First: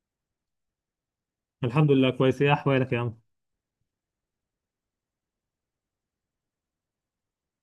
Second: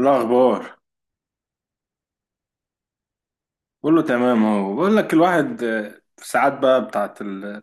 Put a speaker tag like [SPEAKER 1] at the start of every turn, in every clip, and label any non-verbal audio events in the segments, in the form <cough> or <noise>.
[SPEAKER 1] الأخبار.
[SPEAKER 2] الحمد لله كويس، ايه احوالك يا عم؟
[SPEAKER 1] كله تمام أهو، بقول لك الواحد في ساعات بقى بتاعت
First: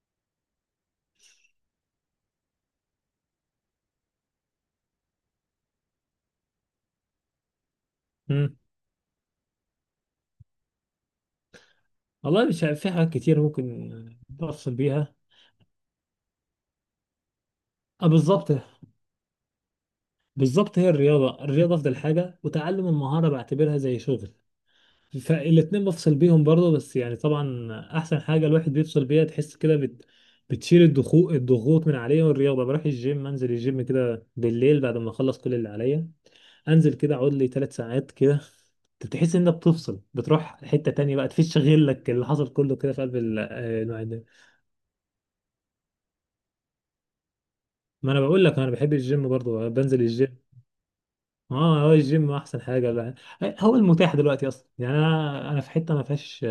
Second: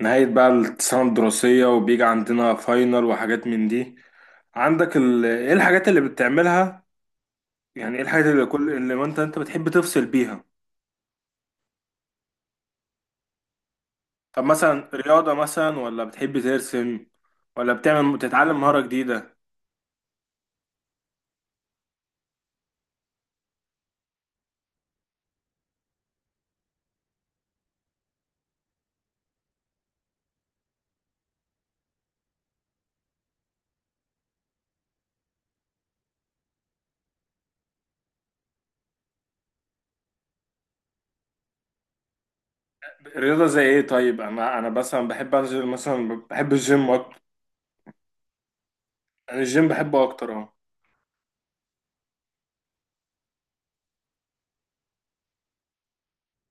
[SPEAKER 1] نهاية بقى السنة الدراسية، وبيجي عندنا فاينل وحاجات من دي. عندك إيه الحاجات اللي بتعملها؟ يعني إيه الحاجات اللي
[SPEAKER 2] مم.
[SPEAKER 1] كل اللي أنت بتحب تفصل بيها؟
[SPEAKER 2] والله مش عارف، في حاجات كتير ممكن
[SPEAKER 1] طب
[SPEAKER 2] تفصل
[SPEAKER 1] مثلا
[SPEAKER 2] بيها.
[SPEAKER 1] رياضة مثلا، ولا بتحب ترسم، ولا
[SPEAKER 2] اه، بالظبط.
[SPEAKER 1] تتعلم مهارة جديدة؟
[SPEAKER 2] بالظبط، هي الرياضة الرياضة أفضل حاجة، وتعلم المهارة بعتبرها زي شغل. فالاتنين بفصل بيهم برضه، بس يعني طبعا أحسن حاجة الواحد بيفصل بيها تحس كده بتشيل الضغوط الضغوط من عليه. والرياضة بروح الجيم، أنزل الجيم كده بالليل بعد ما أخلص كل اللي عليا، أنزل كده أقعد لي ثلاث ساعات كده. بتحس إنك بتفصل، بتروح حتة تانية بقى، تفش غلك اللي حصل كله كده في قلب
[SPEAKER 1] رياضة زي إيه؟
[SPEAKER 2] النوع.
[SPEAKER 1] طيب أنا مثلا بحب أنزل، مثلا بحب الجيم أكتر.
[SPEAKER 2] ما انا بقول لك انا بحب الجيم
[SPEAKER 1] أنا الجيم
[SPEAKER 2] برضو، بنزل
[SPEAKER 1] بحبه أكتر
[SPEAKER 2] الجيم.
[SPEAKER 1] أهو.
[SPEAKER 2] اه، هو الجيم احسن حاجه. لا، هو المتاح دلوقتي اصلا. يعني انا في حته ما فيهاش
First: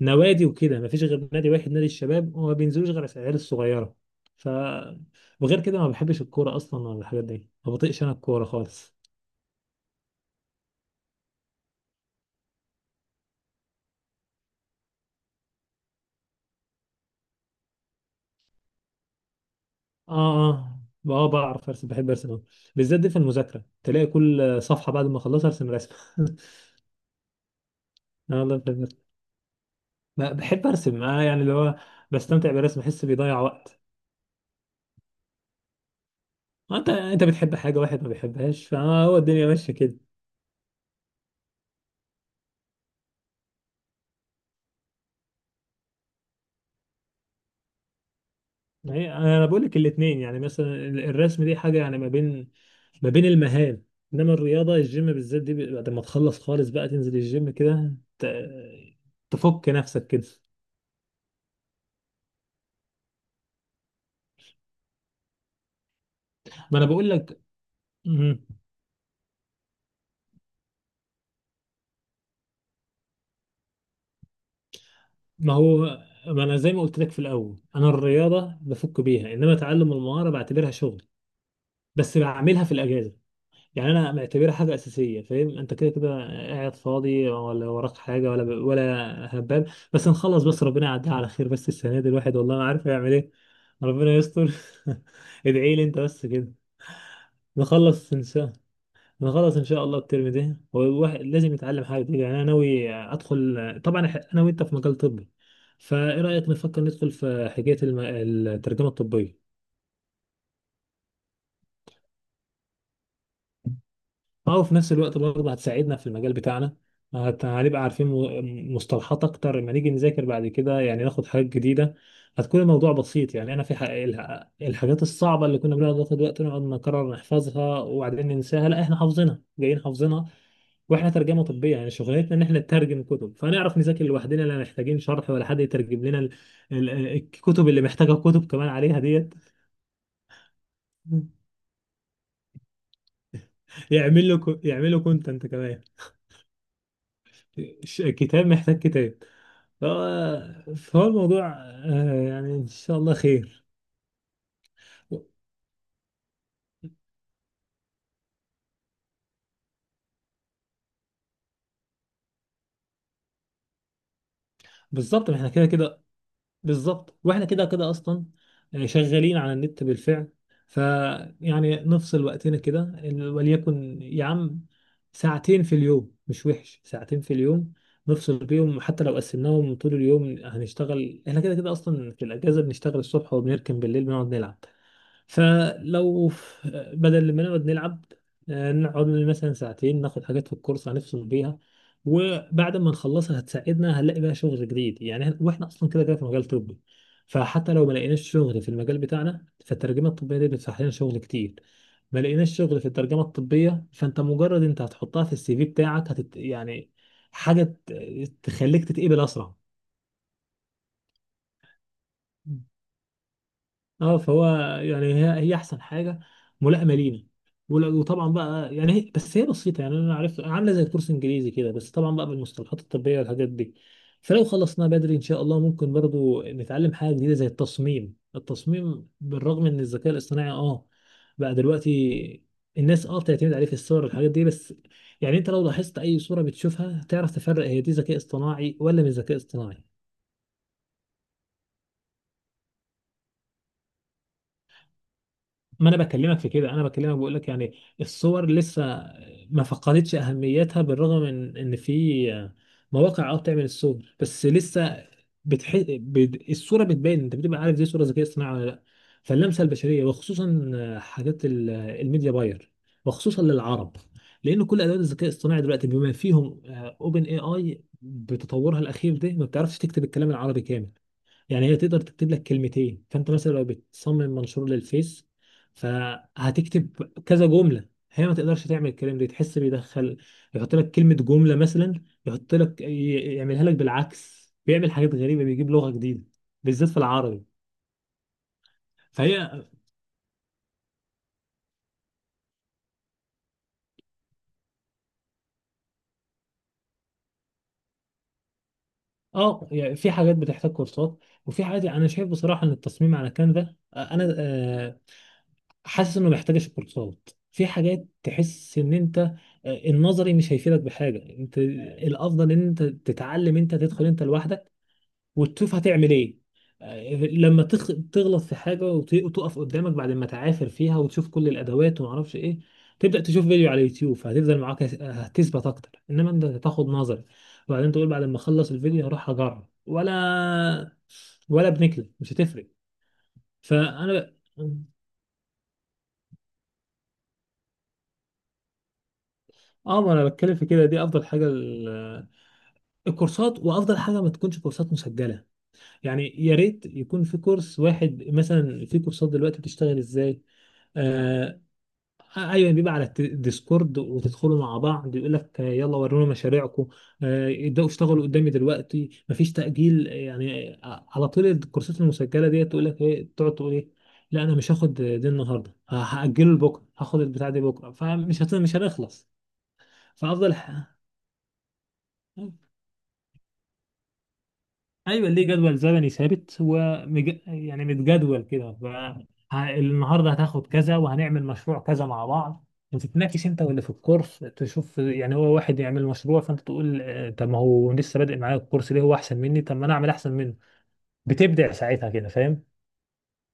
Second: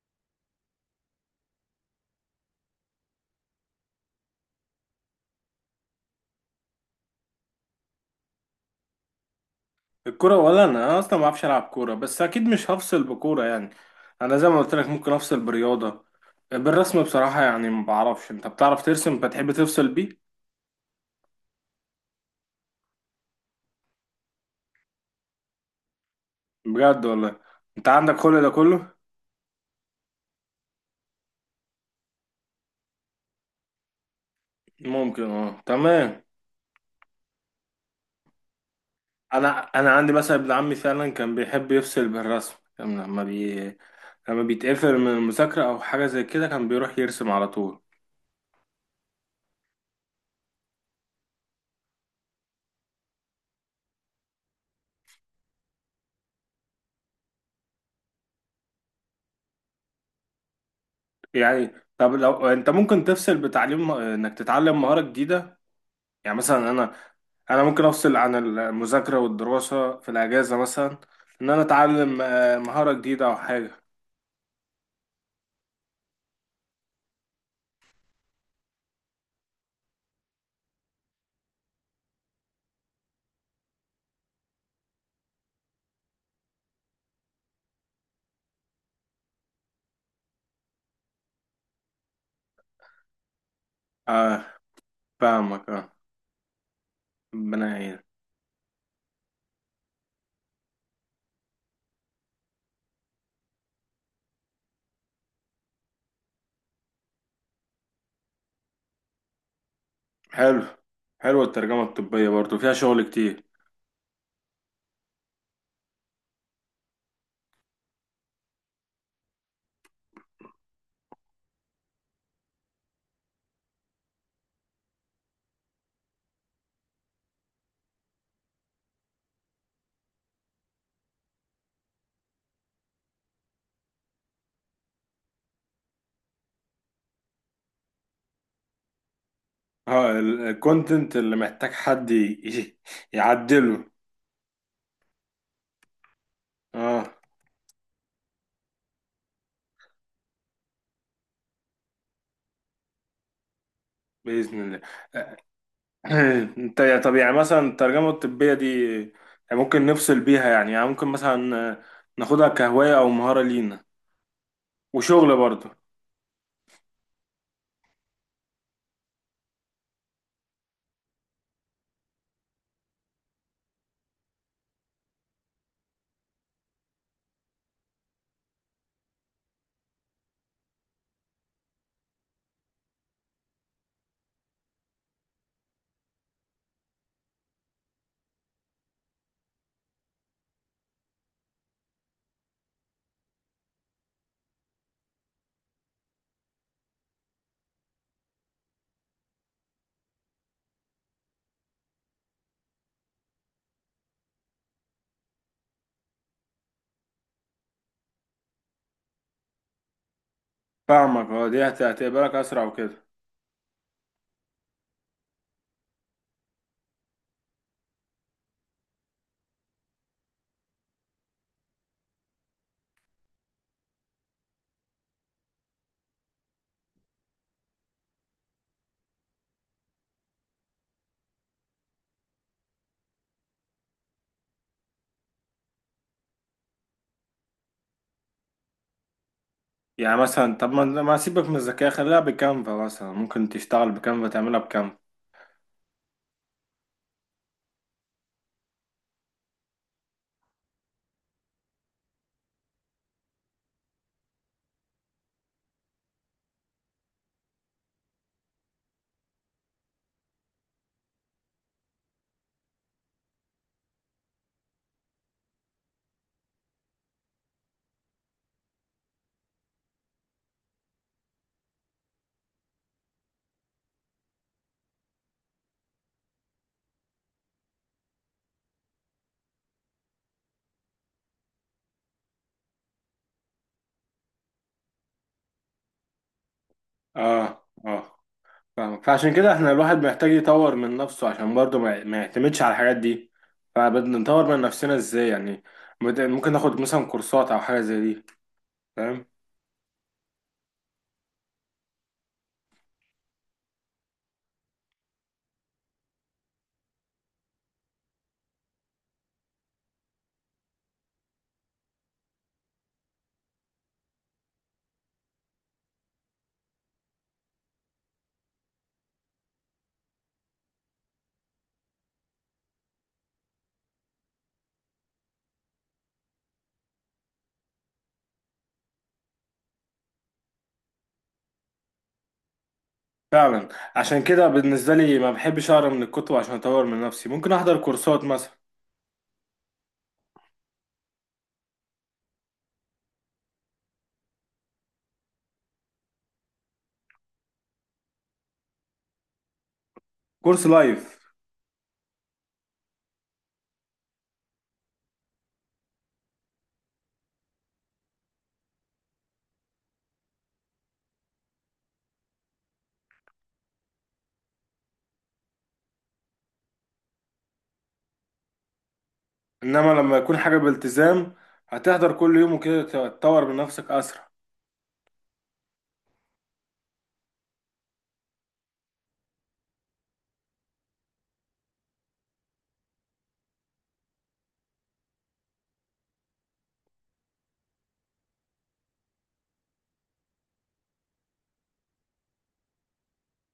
[SPEAKER 2] نوادي وكده، ما فيش غير نادي واحد نادي الشباب، وما بينزلوش غير العيال الصغيره. ف وغير كده ما بحبش الكوره اصلا ولا الحاجات دي، ما بطيقش انا الكوره خالص.
[SPEAKER 1] الكرة؟ ولا انا اصلا ما بعرفش العب كورة، بس اكيد مش هفصل بكورة يعني. انا زي ما قلت لك ممكن افصل برياضة. بالرسم بصراحة يعني ما بعرفش، انت بتعرف ترسم؟ بتحب تفصل بيه؟
[SPEAKER 2] اه. اه. اه، بعرف ارسم، بحب ارسم أوي. بالذات دي في المذاكره، تلاقي كل صفحه بعد ما اخلصها ارسم رسمه. <laughs>
[SPEAKER 1] بجد والله؟ انت عندك
[SPEAKER 2] اه
[SPEAKER 1] كل ده
[SPEAKER 2] والله بحب
[SPEAKER 1] كله؟
[SPEAKER 2] أرسم. بحب ارسم انا، يعني اللي هو بستمتع بالرسم، بحس بيضيع وقت.
[SPEAKER 1] ممكن، اه، تمام.
[SPEAKER 2] انت بتحب حاجه، واحد ما بيحبهاش، فهو الدنيا
[SPEAKER 1] انا
[SPEAKER 2] ماشيه
[SPEAKER 1] انا
[SPEAKER 2] كده.
[SPEAKER 1] عندي مثلا ابن عمي فعلا كان بيحب يفصل بالرسم، كان لما بيتقفل من المذاكرة او حاجة زي كده كان بيروح يرسم على طول.
[SPEAKER 2] ما هي انا بقول لك الاثنين. يعني مثلا الرسم دي حاجه يعني ما بين المهام، انما الرياضه الجيم بالذات دي، بعد ما تخلص خالص بقى، تنزل الجيم كده، تفك نفسك كده.
[SPEAKER 1] يعني طب لو انت ممكن تفصل بتعليم، انك تتعلم مهارة جديدة. يعني مثلا
[SPEAKER 2] ما انا
[SPEAKER 1] انا،
[SPEAKER 2] بقول لك.
[SPEAKER 1] ممكن افصل عن
[SPEAKER 2] مم.
[SPEAKER 1] المذاكره والدراسه في الاجازه مثلا. ان انا اتعلم مهاره جديده او حاجه.
[SPEAKER 2] ما هو ما انا زي ما قلت لك في الاول، انا الرياضه بفك بيها، انما تعلم المهاره بعتبرها شغل، بس بعملها في الاجازه. يعني انا معتبرها حاجه اساسيه، فاهم انت كده كده؟ قاعد فاضي ولا وراك حاجه ولا هبال؟ بس نخلص، بس ربنا يعديها على خير. بس السنه دي الواحد والله ما عارف يعمل ايه. ربنا
[SPEAKER 1] اه،
[SPEAKER 2] يستر. <laughs>
[SPEAKER 1] فاهمك،
[SPEAKER 2] ادعي لي
[SPEAKER 1] اه.
[SPEAKER 2] انت بس كده.
[SPEAKER 1] ربنا يعين.
[SPEAKER 2] نخلص ان شاء، نخلص ان شاء الله الترم ده، والواحد لازم يتعلم حاجه جديدة. يعني انا ناوي ادخل طبعا انا وانت في مجال طبي، فايه رايك نفكر ندخل في حكايه الترجمه الطبيه.
[SPEAKER 1] حلو. حلوه الترجمه الطبيه برضو، فيها شغل كتير.
[SPEAKER 2] اه، وفي نفس الوقت برضه هتساعدنا في المجال بتاعنا. هنبقى عارفين مصطلحات اكتر لما نيجي نذاكر بعد كده. يعني ناخد حاجات جديدة، هتكون الموضوع بسيط. يعني انا في الحاجات الصعبة اللي كنا بنقعد ناخد وقت نقعد نكرر نحفظها وبعدين ننساها، لا احنا حافظينها، جايين حافظينها. واحنا ترجمة طبية، يعني شغلتنا ان احنا نترجم كتب، فنعرف نذاكر لوحدنا، لا محتاجين شرح ولا حد يترجم لنا الكتب اللي محتاجة كتب كمان عليها ديت.
[SPEAKER 1] اه، الكونتنت اللي
[SPEAKER 2] <laughs>
[SPEAKER 1] محتاج حد <laughs> يعدله.
[SPEAKER 2] يعمل له، يعمل له كونتنت كمان.
[SPEAKER 1] اه.
[SPEAKER 2] كتاب محتاج كتاب. آه، فهو الموضوع، آه، يعني ان شاء الله خير.
[SPEAKER 1] باذن الله. <clears throat> انت طب يعني مثلا الترجمه الطبيه دي يعني ممكن نفصل بيها يعني, يعني ممكن مثلا ناخدها كهوايه او مهاره لينا،
[SPEAKER 2] بالظبط،
[SPEAKER 1] وشغل
[SPEAKER 2] ما احنا كده
[SPEAKER 1] برضو.
[SPEAKER 2] كده. بالظبط، واحنا كده كده اصلا آه، شغالين على النت بالفعل. فيعني نفصل وقتنا كده وليكن يا عم ساعتين في اليوم. مش وحش ساعتين في اليوم، نفصل بيهم. حتى لو قسمناهم طول اليوم، هنشتغل احنا كده كده اصلا في الاجازه. بنشتغل الصبح وبنركن بالليل بنقعد نلعب. فلو بدل ما نقعد نلعب، آه، نقعد مثلا ساعتين ناخد حاجات في الكورس، هنفصل بيها. وبعد ما نخلصها هتساعدنا، هنلاقي بقى شغل جديد. يعني واحنا اصلا كده كده في مجال طبي، فحتى لو ما لقيناش شغل في المجال بتاعنا، فالترجمه الطبيه دي بتفتح لنا شغل كتير. ما لقيناش شغل في الترجمه الطبيه، فانت مجرد انت هتحطها في السي في بتاعك، يعني حاجه تخليك تتقبل اسرع.
[SPEAKER 1] فاهمك اه، هتقبلك اسرع وكده.
[SPEAKER 2] اه، فهو يعني هي احسن حاجه ملائمه لينا. وطبعا بقى يعني هي بس هي بسيطه. يعني انا عارف عامله زي الكورس الانجليزي كده، بس طبعا بقى بالمصطلحات الطبيه والحاجات دي. فلو خلصناه بدري ان شاء الله، ممكن برضو نتعلم حاجه جديده زي التصميم. التصميم بالرغم ان الذكاء الاصطناعي اه بقى دلوقتي الناس اه بتعتمد عليه في الصور والحاجات دي، بس يعني انت لو لاحظت اي صوره بتشوفها تعرف تفرق هي دي ذكاء اصطناعي ولا مش ذكاء اصطناعي.
[SPEAKER 1] يعني مثلا طب ما سيبك من الذكاء، خليها بكانفا مثلا، ممكن تشتغل بكانفا، تعملها بكانفا.
[SPEAKER 2] ما انا بكلمك في كده، انا بكلمك بقول لك يعني الصور لسه ما فقدتش اهميتها، بالرغم من ان في مواقع اه بتعمل الصور، بس لسه الصوره بتبان، انت بتبقى عارف دي صوره ذكيه اصطناعي ولا لا. فاللمسه البشريه، وخصوصا حاجات الميديا باير، وخصوصا للعرب، لان كل ادوات الذكاء الاصطناعي دلوقتي بما فيهم اوبن اي اي بتطورها الاخير ده، ما بتعرفش تكتب الكلام العربي كامل. يعني هي تقدر تكتب لك كلمتين، فانت مثلا لو بتصمم منشور للفيس فهتكتب كذا جمله، هي ما تقدرش تعمل الكلام ده، تحس بيدخل يحط لك كلمه جمله. مثلا يحط لك، يعملها لك بالعكس، بيعمل حاجات غريبه، بيجيب لغه جديده بالذات في العربي.
[SPEAKER 1] اه، اه، فاهم. فعشان كده
[SPEAKER 2] فهي
[SPEAKER 1] احنا الواحد محتاج يطور من نفسه عشان برضه ما يعتمدش على الحاجات دي. فبدنا نطور من نفسنا ازاي يعني؟ ممكن ناخد مثلا كورسات او حاجة زي دي؟ فاهم؟
[SPEAKER 2] اه يعني في حاجات بتحتاج كورسات، وفي حاجات يعني انا شايف بصراحه ان التصميم على كانفا آه، انا آه، حاسس انه محتاج الكورسات. في حاجات تحس ان انت آه، النظري مش هيفيدك بحاجه، انت الافضل ان انت تتعلم، انت تدخل انت لوحدك وتشوف هتعمل ايه. آه، لما تغلط في حاجه وتقف قدامك، بعد ما تعافر فيها وتشوف كل الادوات وما اعرفش ايه، تبدا تشوف فيديو على اليوتيوب، فهتفضل معاك هتثبت اكتر. انما انت تاخد نظري وبعدين تقول بعد ما اخلص الفيديو هروح اجرب، ولا بنكله مش هتفرق.
[SPEAKER 1] فعلا. عشان
[SPEAKER 2] فانا
[SPEAKER 1] كده بالنسبة لي ما بحبش اقرا من الكتب، عشان اطور من نفسي ممكن احضر كورسات مثلا.
[SPEAKER 2] اه ما انا بتكلم في كده، دي افضل حاجه الكورسات. وافضل حاجه ما تكونش كورسات مسجله، يعني يا ريت يكون في كورس واحد. مثلا في كورسات دلوقتي بتشتغل ازاي؟
[SPEAKER 1] كورس لايف.
[SPEAKER 2] آه، ايوه، بيبقى على الديسكورد، وتدخلوا مع بعض يقول لك آه، يلا ورونا مشاريعكم. آه، ابداوا اشتغلوا قدامي دلوقتي، مفيش تاجيل. آه، يعني آه، على طول. الكورسات المسجله ديت تقول لك ايه، تقعد تقول ايه، لا انا مش هاخد دي النهارده، هاجله لبكره، هاخد البتاع دي بكره. مش هنخلص.
[SPEAKER 1] انما لما يكون
[SPEAKER 2] فافضل،
[SPEAKER 1] حاجة بالتزام، هتحضر كل يوم وكده، تطور من نفسك اسرع.
[SPEAKER 2] ايوه، ليه جدول زمني ثابت ومج... يعني متجدول كده. النهارده هتاخد كذا، وهنعمل مشروع كذا مع بعض، وتتناقش انت واللي في الكورس تشوف. يعني هو واحد يعمل مشروع، فانت تقول آه، طب ما هو لسه بادئ معايا الكورس، ليه هو احسن مني؟ طب ما انا اعمل احسن منه. بتبدع ساعتها كده، فاهم؟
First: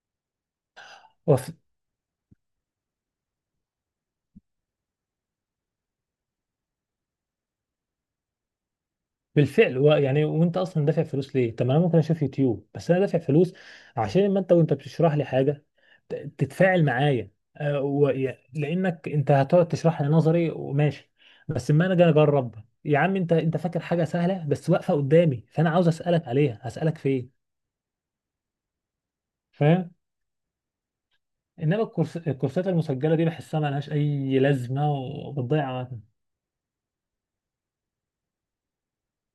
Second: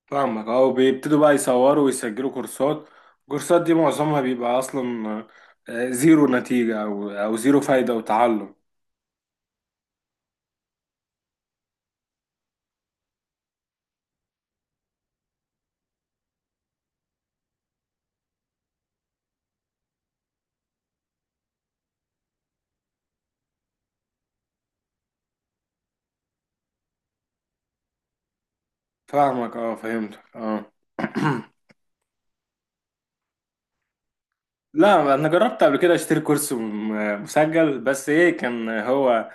[SPEAKER 1] فاهمك اه. وبيبتدوا بقى
[SPEAKER 2] وفي
[SPEAKER 1] يصوروا ويسجلوا كورسات. الكورسات دي معظمها بيبقى اصلا زيرو نتيجة، او زيرو فايدة وتعلم.
[SPEAKER 2] بالفعل. يعني وانت اصلا دافع فلوس ليه؟ طب ما انا ممكن اشوف يوتيوب. بس انا دافع فلوس عشان ما انت وانت بتشرح لي حاجه، تتفاعل معايا. آه، لانك انت هتقعد تشرح لي نظري وماشي، بس اما انا جاي اجرب، يا عم انت انت فاكر حاجه سهله، بس واقفه قدامي، فانا عاوز اسالك عليها، هسالك فين؟
[SPEAKER 1] فاهمك اه.
[SPEAKER 2] فاهم؟
[SPEAKER 1] فهمتك اه.
[SPEAKER 2] انما الكورس، الكورسات المسجله دي بحسها ملهاش اي لازمه
[SPEAKER 1] لا، انا جربت
[SPEAKER 2] وبتضيع
[SPEAKER 1] قبل كده
[SPEAKER 2] وقتنا.
[SPEAKER 1] اشتري كورس مسجل، بس ايه، كان هو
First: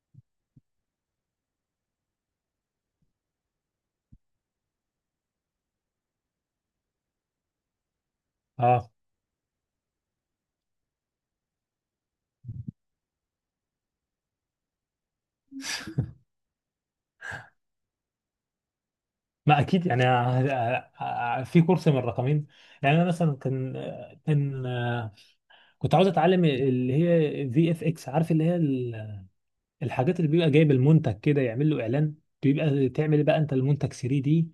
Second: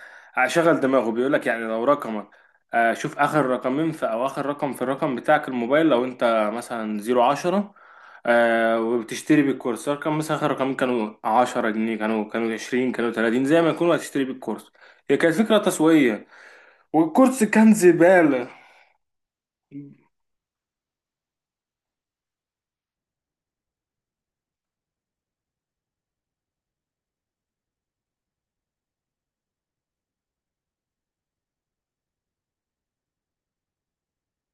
[SPEAKER 1] شغل دماغه، بيقول لك يعني لو رقمك شوف اخر رقمين في، او اخر رقم في الرقم بتاعك، الموبايل، لو انت مثلا زيرو عشرة
[SPEAKER 2] اه،
[SPEAKER 1] وبتشتري بالكورس رقم، مثلا اخر رقمين كانوا عشرة جنيه، كانوا، كانوا عشرين، كانوا تلاتين، زي ما يكونوا هتشتري بالكورس. هي كانت فكرة تسويقية، والكورس كان زبالة.
[SPEAKER 2] ما اكيد يعني في كورس من الرقمين. يعني انا مثلا كان كنت عاوز اتعلم اللي هي في اف اكس، عارف اللي هي الحاجات اللي بيبقى جايب المنتج كده يعمل له اعلان، بيبقى تعمل بقى انت المنتج 3 دي.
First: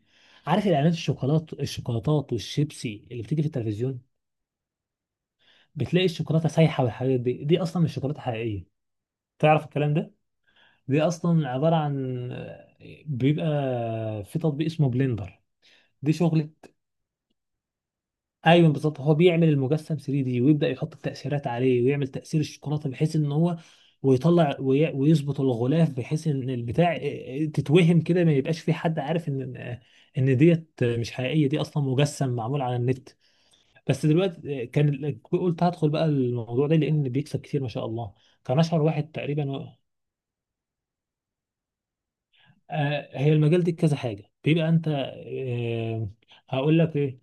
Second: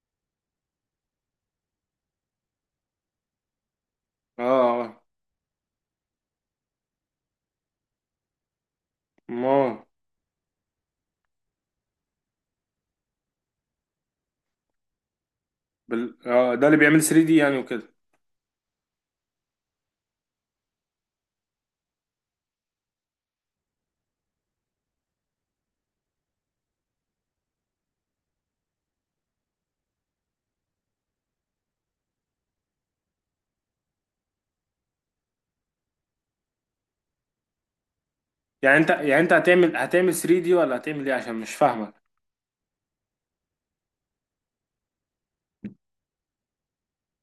[SPEAKER 2] عارف الاعلانات الشوكولات الشوكولاتات والشيبسي اللي بتيجي في التلفزيون،
[SPEAKER 1] اه. آه،
[SPEAKER 2] بتلاقي الشوكولاته سايحه والحاجات دي، دي اصلا مش شوكولاته حقيقيه. تعرف
[SPEAKER 1] ما
[SPEAKER 2] الكلام ده؟ دي اصلا عباره عن، بيبقى في تطبيق اسمه بلندر. دي
[SPEAKER 1] بال...
[SPEAKER 2] شغل.
[SPEAKER 1] اه، ده اللي بيعمل 3 دي يعني وكده.
[SPEAKER 2] ايوه، بالظبط، هو بيعمل المجسم 3 دي ويبدا يحط التاثيرات عليه ويعمل تاثير الشوكولاته بحيث ان هو ويطلع ويظبط الغلاف بحيث ان البتاع تتوهم كده، ما يبقاش في حد عارف ان ديت مش حقيقيه، دي اصلا مجسم معمول على النت. بس دلوقتي كان قلت هدخل بقى الموضوع ده لان بيكسب كتير ما شاء الله، كان
[SPEAKER 1] يعني
[SPEAKER 2] اشهر
[SPEAKER 1] انت،
[SPEAKER 2] واحد
[SPEAKER 1] يعني انت
[SPEAKER 2] تقريبا.
[SPEAKER 1] هتعمل، 3 دي، ولا هتعمل ايه؟ عشان مش فاهمك.
[SPEAKER 2] آه، هي المجال دي كذا حاجه بيبقى انت آه، هقول لك ايه.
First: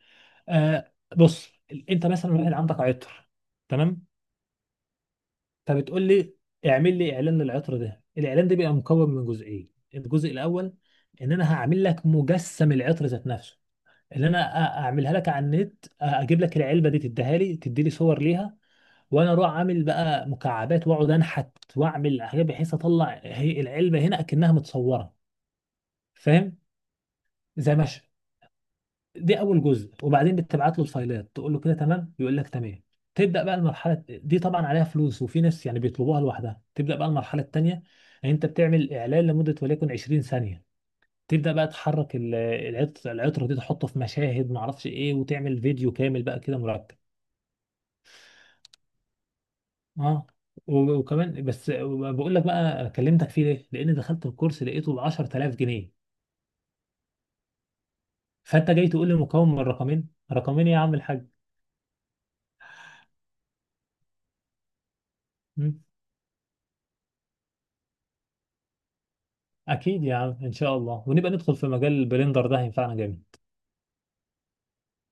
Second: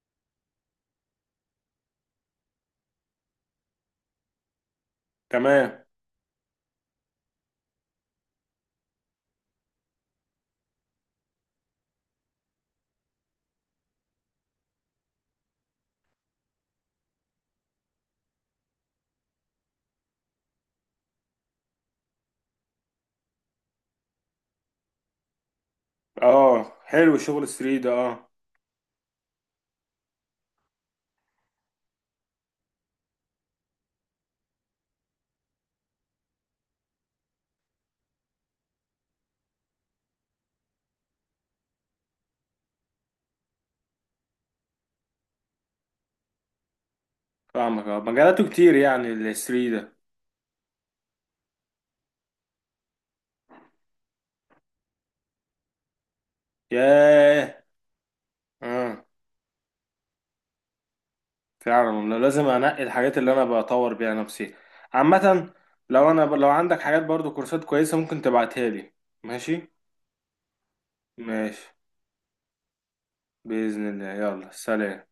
[SPEAKER 2] آه، بص، انت مثلا واحد عندك عطر، تمام؟
[SPEAKER 1] تمام.
[SPEAKER 2] فبتقول لي اعمل لي اعلان للعطر ده. الاعلان ده بيبقى مكون من جزئين. الجزء الاول، ان انا هعمل لك مجسم العطر ذات نفسه، اللي انا اعملها لك على النت. اجيب لك العلبه دي، تديها لي، تدي لي صور ليها، وانا اروح عامل بقى مكعبات واقعد انحت، واعمل حاجات بحيث اطلع هي العلبه هنا اكنها متصوره، فاهم؟
[SPEAKER 1] اه، حلو، شغل
[SPEAKER 2] زي
[SPEAKER 1] 3
[SPEAKER 2] ما،
[SPEAKER 1] ده اه.
[SPEAKER 2] دي اول جزء. وبعدين بتبعت له الفايلات، تقول له كده تمام، يقول لك تمام. تبدا بقى المرحله دي، طبعا عليها فلوس، وفي ناس يعني بيطلبوها لوحدها. تبدا بقى المرحله الثانيه، يعني انت بتعمل اعلان لمده وليكن 20 ثانيه. تبدا بقى تحرك العطره دي، تحطه في مشاهد ما اعرفش ايه، وتعمل فيديو كامل بقى كده مرتب.
[SPEAKER 1] فاهمك اه، مجالاته كتير يعني ال 3 ده.
[SPEAKER 2] اه، وكمان، بس بقول لك بقى كلمتك فيه ليه، لان دخلت الكورس لقيته ب 10000 جنيه.
[SPEAKER 1] ياه.
[SPEAKER 2] فانت جاي
[SPEAKER 1] اه،
[SPEAKER 2] تقول لي مكون من رقمين، رقمين إيه يا عم الحاج!
[SPEAKER 1] فعلا والله، لازم انقي الحاجات اللي انا بطور بيها نفسي عامة. لو لو عندك حاجات برضو كورسات كويسة ممكن تبعتها لي. ماشي.
[SPEAKER 2] اكيد يا عم ان شاء الله، ونبقى ندخل في
[SPEAKER 1] ماشي.
[SPEAKER 2] مجال البلندر ده، هينفعنا جامد.
[SPEAKER 1] بإذن الله، يلا سلام.